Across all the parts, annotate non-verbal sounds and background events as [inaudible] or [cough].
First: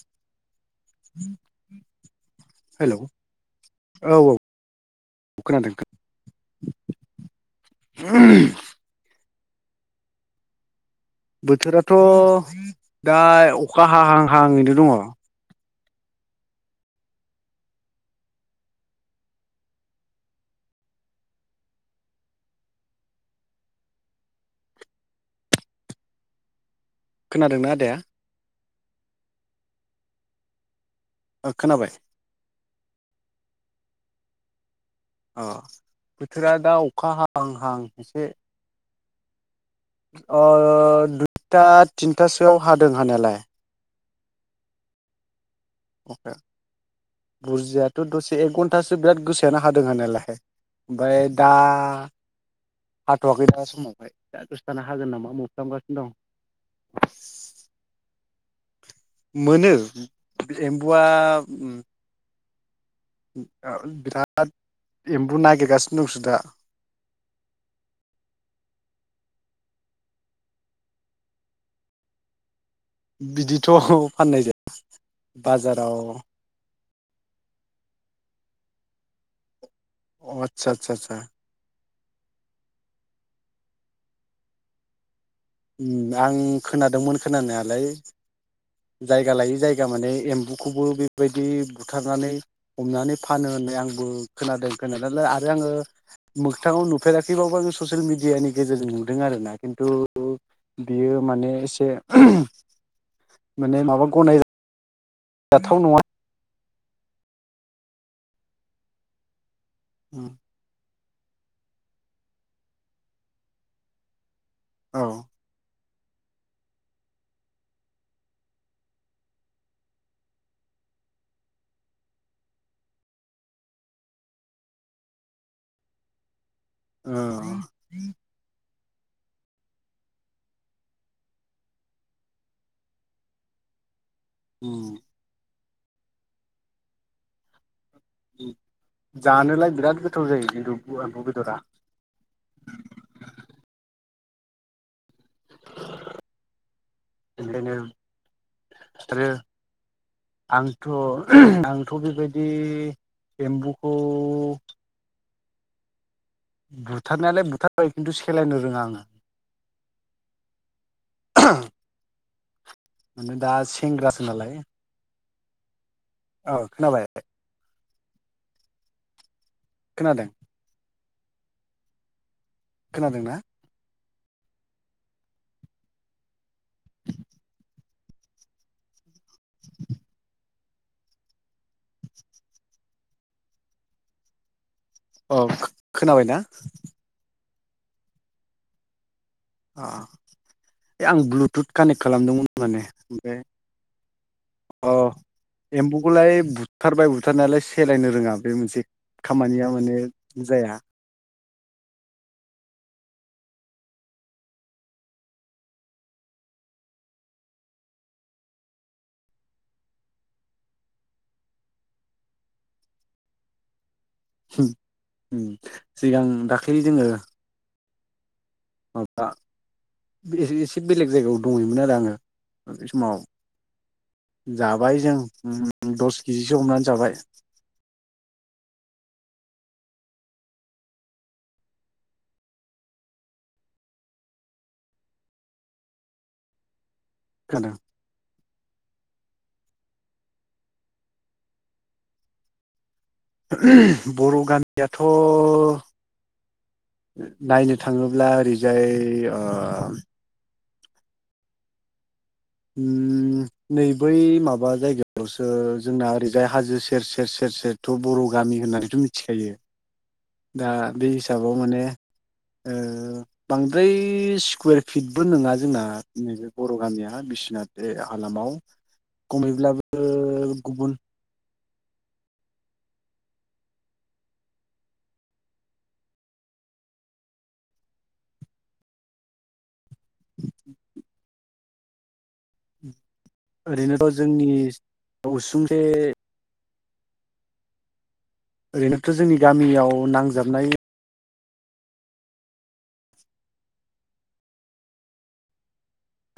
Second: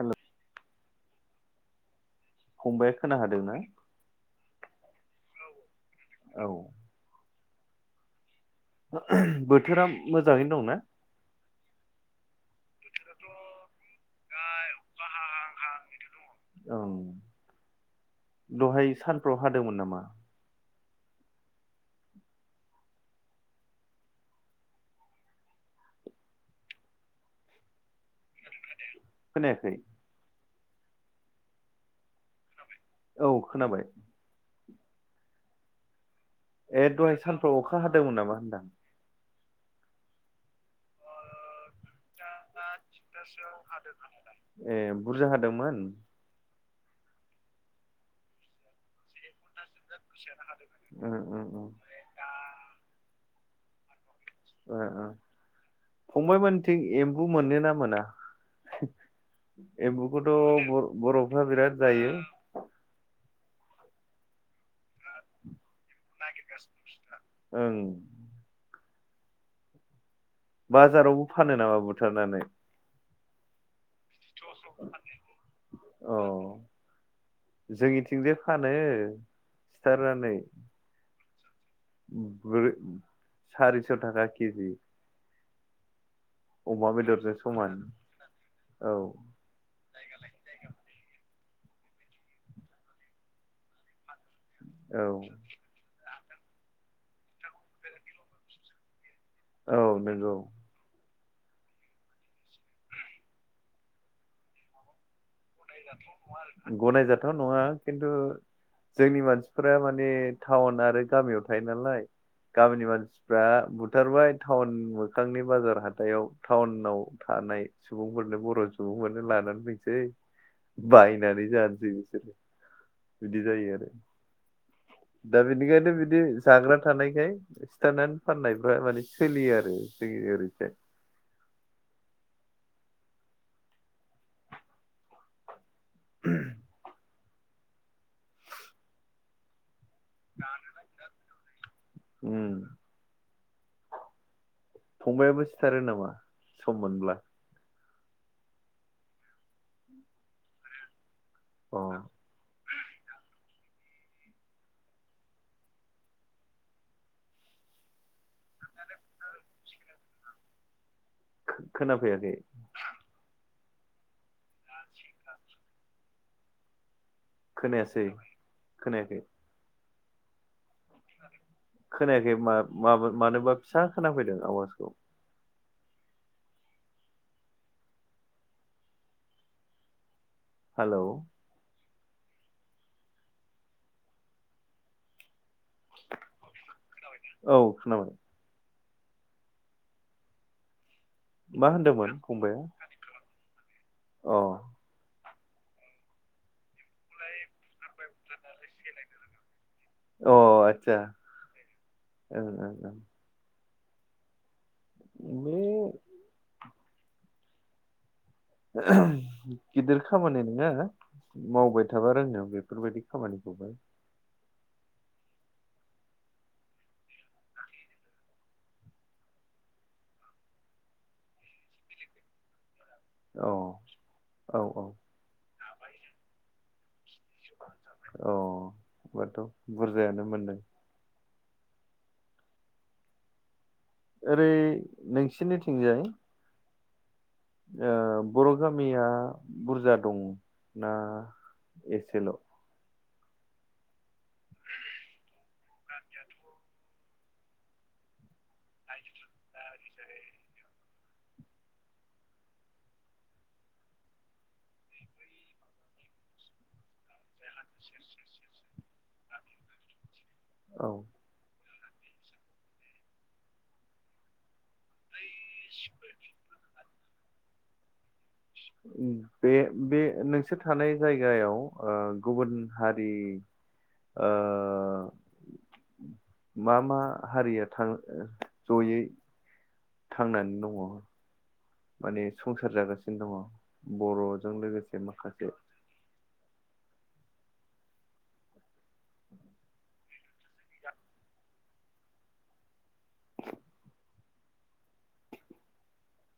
हेल' फंबाया हेलौ खोना हादों ना? औ औ खोनादों खो औ। [inaudible] बोथोरा मोजाङैनो दंना? बोथोराथ' दा अखा हाहां हाहाङैनो दङ अखा हाहां हाहांङैनो दङ। औं दहाय सानफ्राव हादोंमोन नामा? खोनादोंना आदाया? खोनायाखै। ओ खोनाबाय औ खोनाबाय। अ बोथोरा दा ए दहाय अखा हाहां सानफ्राव अखा हां हादोंमोन एसे नामा होनदां ओ दुइथा थिनथासोआव हादों हानायालाय। ए बुरजा हादोंमोन? बुरजायाथ' दसे एक घन्टासो बिराद गो सायानो हादों होननायलायहाय ओ ओमफ्राय ओ दा ओ हाथ'वाखै द समावहाय। दा दसे ओ थाना ओ हागोन नामा मोफ्लामगासिनो दं फंबायमोनथिं एम्बु मोननोना मोना? मोनो एम्बुखौथ' एम्बुआ ब-बर'फ्रा बिराद जायो। ओ बिराद एमबु नागिरगासि नागिरगासिनो मानसिफ्रा। बाजारावबो फानो नामा बुथारनानै? बिदिथ' फाननाय जाया बाजाराव अ जोंनिथिंजाय फानो बुथारनानै। सा सा। ब्रो सारिस' थाखा केजि। उम आं अमा खोनादोंमोन बेदरजों समान खोनानायालाय औ जायगा लायै जाय गा माने एम्बुखौबो बेबायदि बुथारनानै हमनानै फानो होननानै आंबो खोनादों औ खोनानायालाय आरो आङो मोगथाङाव नुफेराखैबाबो आङो ससियेल मिडियानि गेजेरजों नुदों आरोना औ खिन्थु नंगौ बियो माने एसे माने माबा गनाय गनायजाथाव नङा खिन्थु जोंनि मानसिफोरा माने टाउन आरो गामियाव थायो नालाय गामिनि मानसिफ्रा बुथारबाय। टाउन औ मोखांनि बाजार हाथायाव टाउनाव थानाय सुबुंफोरनो बर' सुबुंफोरनो लानानै फैसै। बायनानै जानसै बिसोरो बिदि जायो आरो। दा बिनिखायनो बिदि जाग्रा थानायखाय सिथारनानै फाननायफ्रा माने सोलियो आरो जोंनि ओरैजाय। ओम। [inaudible] जानोलाय बिराद गोथाव जायो खिन्थु एम्बु बेदरा। ओम। फंबाइयाबो सिथारो नामा? सम मोनब्ला। [unintelligible] सिथारो आंथ' आंथ' अ बेबायदि एम्बुखौ बुथारनायालाय बुथारो खिन्थु सेलायनो रोङा आङो। खो-खोनाफैयाखै। माने दा सेंग्रासो नालाय। [inaudible] औ खोनाबाय? खोनायासै खोनायाखै। खोनादों? खोनायाखै खोनादोंना मा-मा-मानोबा फिसा खोनाफैदों आवाजखौ। हेलौ अ खो-खोनाबाय ना? औ खोनाबाय। आ। ए आं मा ब्लुटुथ कानेक्ट होनदोंमोन खालामदोंमोन फंबाया माने ओमफाय अ अ एम्बुखोलाय बु थारबाय बुथारनायालाय सेलायनो रोङा बे मोनसे खामानिया माने अ जाया। आदसा ओं ओं ओं। [unintelligible] गिदिर खामानि नोङा मावबाय थाबा रोंगोन बेफोरबायदि खामानिखौबो। उम सिगां दाख्लै जोङो माबा बे एसे एसे बेलेग जायगायाव दंहैयोमोन आरो आङो। बे समाव औ औ औ जाबाय जों उहुम दस किजिसो हमनानै जाबाय। अ ओमबाथ' बुरजायानो मोनदों। ओरै नोंसिनिथिंजाय खोनादों। ओ बर' गामिया बुरजा दं ना एसेल'? बर' गामियाथ' नायनो थाङोब्ला ओरैजाय ओ उम नै बै माबा जायगायावसो जोंना ओरैजाय हाजो सेर सेर से र सेरथ' बर' गामि होननानैथ' मिथिखायो दा औ बे हिसाबाव माने ओ बांद्राय स्कुयेर फिडबो नोङा जोंना नैबे बर' गामिया हा बिस'नाथ बे हालामाव कमैब्लाबो गुबुन गायाव ओ गुबुन हारि ओ मा मा हारिया थां ओ जयै थांनानै दङ? माने संसार जागासिनो दङ? ओरैनोथ' जोंनि बर'जों लोगोसे माखासे उसुंसे ओरैनोथ' जोंनि गामियाव नांजाबनाय [inaudible]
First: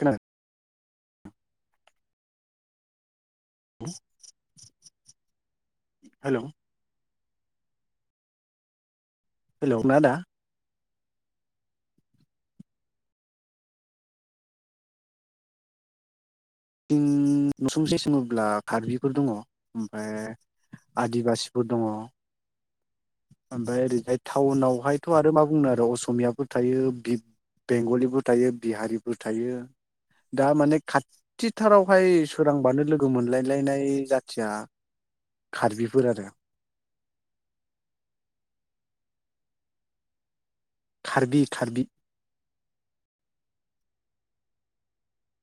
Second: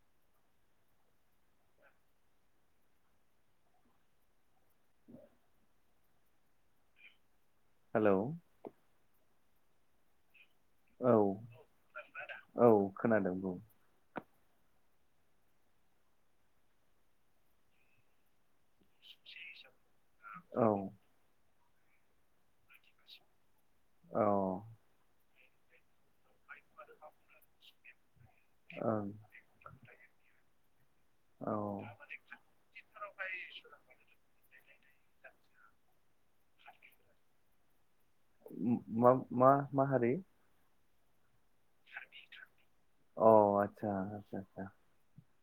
खोनादों। [inaudible] Hello hello. हेलौ ना आदा औ, खोनादोंना आदा?, औ खोनादों बुं। उम नसुंसे सोङोब्ला कार्बिफोर दङ ओमफ्राय औ आ दिबासिफोर दङ ओमफ्राय ओरैजाय औ थाउनावहाय थ' आरो मा बुंनो आरो असमियाबो थायो बि बि-बेंगलिबो थायो ओं बिहारिबो थायो। दा माने औ खाथिथारावहाय सोरांबानो लोगो मोनलायलायनाय जाथिया खार्बिफोर आरो। उम मा मा मा हारि? खार्बि खार्बि। अ आदसा आदसा आदसा।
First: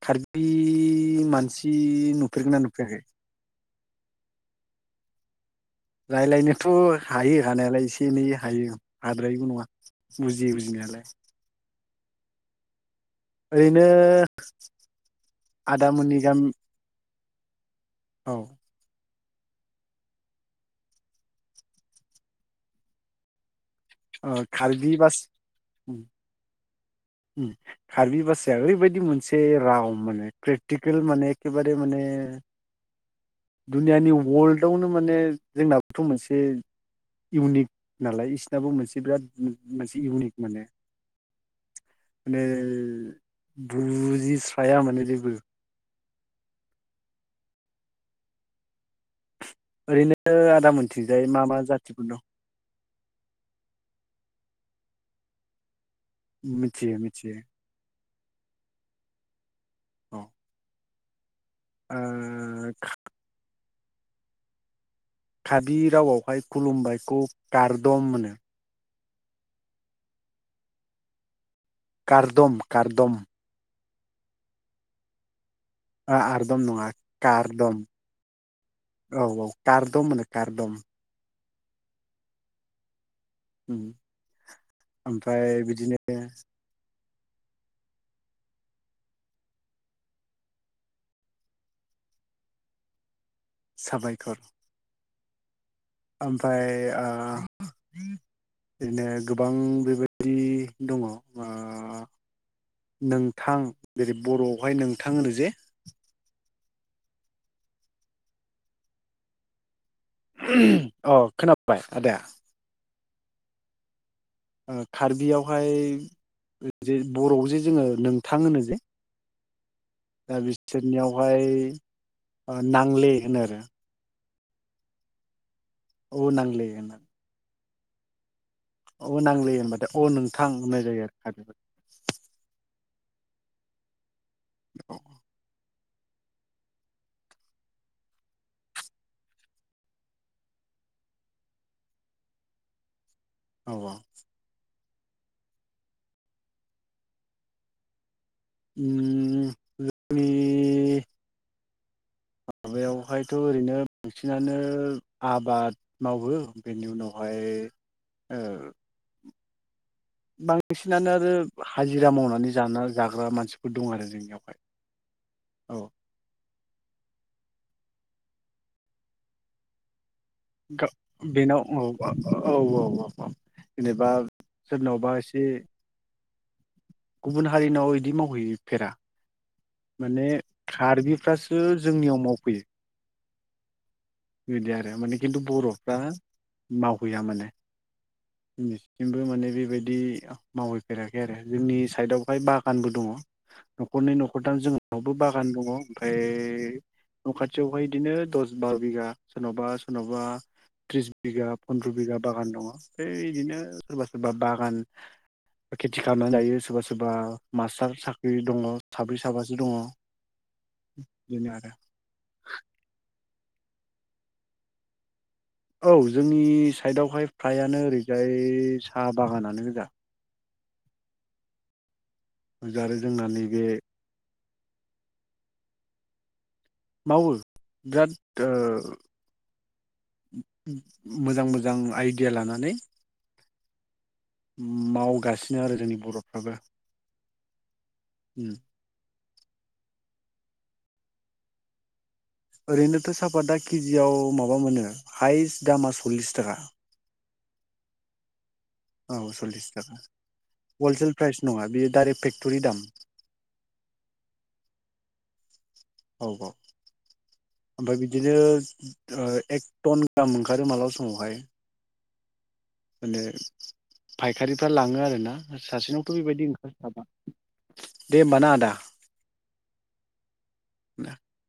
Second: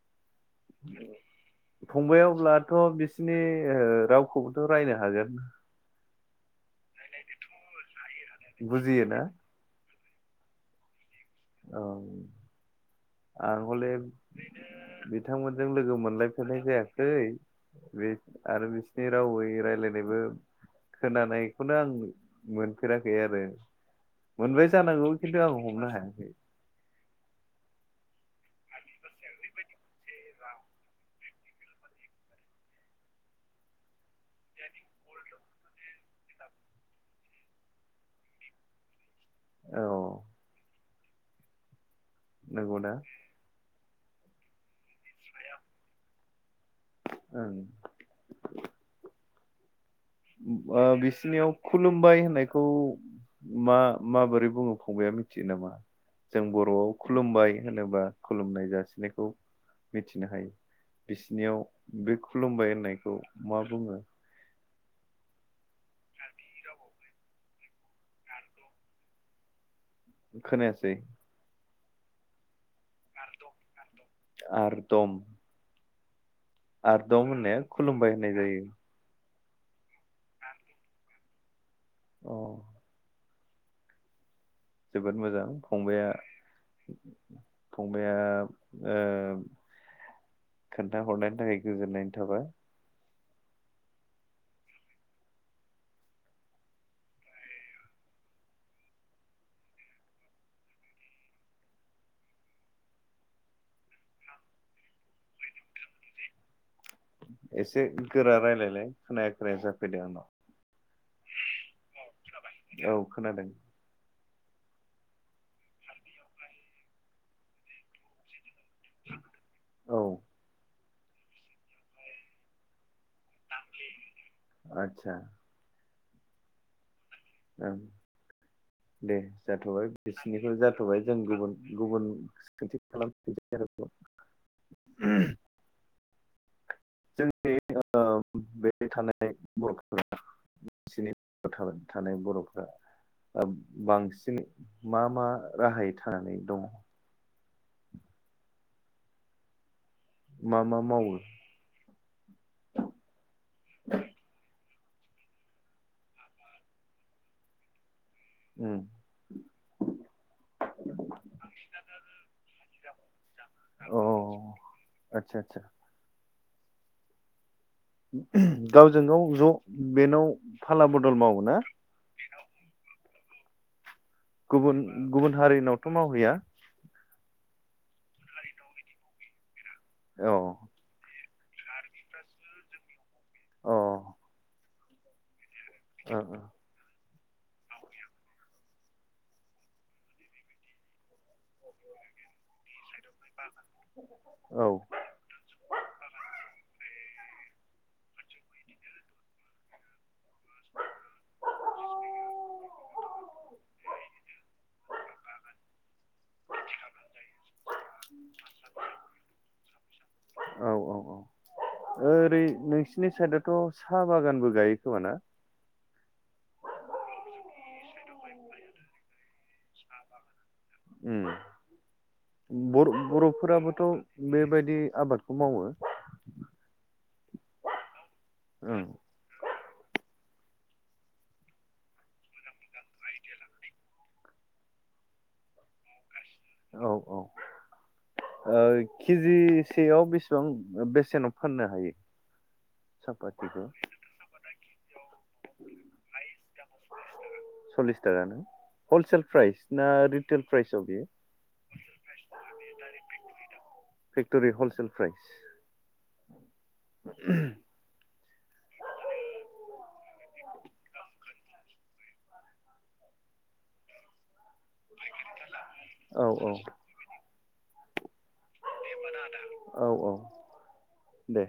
खार्बि मानसि नुफेरगोना नुफेराखै? सिनि ओ रावखौबोथ' रायनो हागोन। रायलायनोथ' हायो हानायालाय इसे एनै हायो बुजियोना हाद्रायिबो नङा। बुजियो बुजिनायालाय। औ आं ओरैनो हले बिथांमोनजों लोगो आदामोननि गामि मोनलायफेरनाय जायासै। बे औ आरो बे नि रावै रायलायनायबो खोनानायखौनो आं मोनफेराखै आरो। ओ मोनबाय कार्बि जानांगौ बास खिन्थु आं हमनो उम हायाखै। उम। कार्बि भासाया ओरैबायदि मोनसे राव माने क्रिटिकेल माने एखेबारे माने दुनियानि वर्ल्डआवनो माने जोंनाबोथ' मोनसे इउनिक नालाय बिसनाबो मोनसे बिराद ओम औ मोनसे इउनिक माने। माने नंगौना बुजिस्राया माने जेबो। [inaudible] ओं ओरैनो आदा अ मोनथिंजाय मा बिसिनियाव मा जाथिफोर दं खुलुमबाय होननाय खौ मा माबोरै बुङो फंबाया मिथियो नामा? जों बर'आव मिथियो मिथियो खुलुमबाय होनोबा खुलुमनाय जासिनायखौ औ मिथिनो हायो। बिसिनियाव बे ओ खुलुमबाय होननायखौ मा बुङो? काबि रावआवहाय खुलुमबायखौ कारदम होनो। खोनायासै? कारदम कारदम। आरदम आरदम नङा आरदम होननाया कारदम खुलुमबाय होननाय जायो औ औ कारदम होनो कारदम। अ उम जोबोद मोजां ओमफ्राय बिदिनो फंबाइआ फंबाया ओ खोन्थाहरनायनि थाखाय गोजोननाय थाबाय। साबायखर। ओमफ्राय आ बिदिनो गोबां बेबायदि दङ ओ नोंथां जेरै बर'आवहाय नोंथां होनो जे एसे गोरा रायलायलाय खोनाया खोनाया जाफैदों आंनाव। अ खोनाबाय आदाया? औ खोनादों। कार्बियावहाय जे बरआव जे जोङो नोंथां होनो बे औ दा बि बिसोरनियावहाय नांले होनो आरो। आदसा अ नांले होनो। ओ दे औ नांले होनबाथाय जाथ'बाय अ नोंथां बिसिनिफ्राय होननाय जाथ'बाय जायो आरो जों गुबुन कार्बिफोरनियाव गुबुन सोंथि खालामफिनसै आरोबाव जोंनि ओ बे थानाय बर'फोरा बिसिनि [inaudible] थानाय बर'फ्रा। औ औ बांसिनै मा मा राहायै थानानै दङ? उम मा मा जोंनि मावो? माबायावहायथ' ओरैनो बांसिनानो आबाद मावो बेनि उनावहाय ओ उम बांसिनानो आरो हाजिरा मावनानै जाना जाग्रा मानसिफोर दं आरो जोंनियावहाय। आतसा आतसा औ गावजों गाव ज' बेनाव फाला गा बदल मावो ना? बेनाव औ औ औ औ जेनेबा गुबुन सोरनावबा गुबुन एसे हारिनावथ' मावहैया? गुबुन हारिनाव इदि मावहैफेरा माने औ कार्बिफ्रासो जोंनियाव मावफैयो। अ। बिदि आरो माने खिन्थु बर'फ्रा मावहैया माने। दिनैसिमबो माने बेबायदि मावहैफेराखै आरो जोंनि साइडआवहाय बागानबो दङ। न'खरनै न'खर थाम औ जोंनावबो बागान दङ ओमफ्राय न' खाथियावहाय बिदिनो दस बार' बिगा सोरनावबा सोरनावबा त्रिस बिगा फन्द्र' बिगा बागान दङ बिदिनो सोरबा सोरबा बागान खेथि खालामनानै जायो सोरबा सोरबा मास्टार साख्रि दङ साब्रै साबासो दङ। औ औ औ बेनो आरो ओरै नोंसोरनि साइदआथ' साहा बागानबो गायो खोमाना? औ जोंनि साइडआवहाय फ्रायानो ओरैजाय साहा बागानानो गोजा। उ ओजा बर' आरो जोंना नैबे बर'फोराबोथ' बेबायदि आबादखौ मावो। मावो बिराद ओ ओं मोजां मोजां आइडिया लानानै मावगासिनो आरो जोंनि बर' औ औ उम ओइ किजिसेयाव बेसेबां ओ बेसेनाव फाननो हायो। ओरैनोथ' सापाता सापातिखौ केजियाव माबा मोनो हायेस्ट दामा सल्लिस थाखा। सल्लिस थाखा ना औ हलसेल प्राइस सल्लिस ना थाखा रिटेल प्राइसआव बेयो हलसेल प्राइस नङा बेयो डाइरेक्ट फेक्ट'रि दाम फेक्टरि हलसेल प्राइस औ औ ओमफ्राय बिदिनो ओ एक टन गाहाम ओंखारो मालाबा समावहाय माने फायखारिफ्रा लाङो आरोना सासेनावथ' औ बेबायदि औ ओंखारजाबा दे ओमबा ना आदा औ औ दे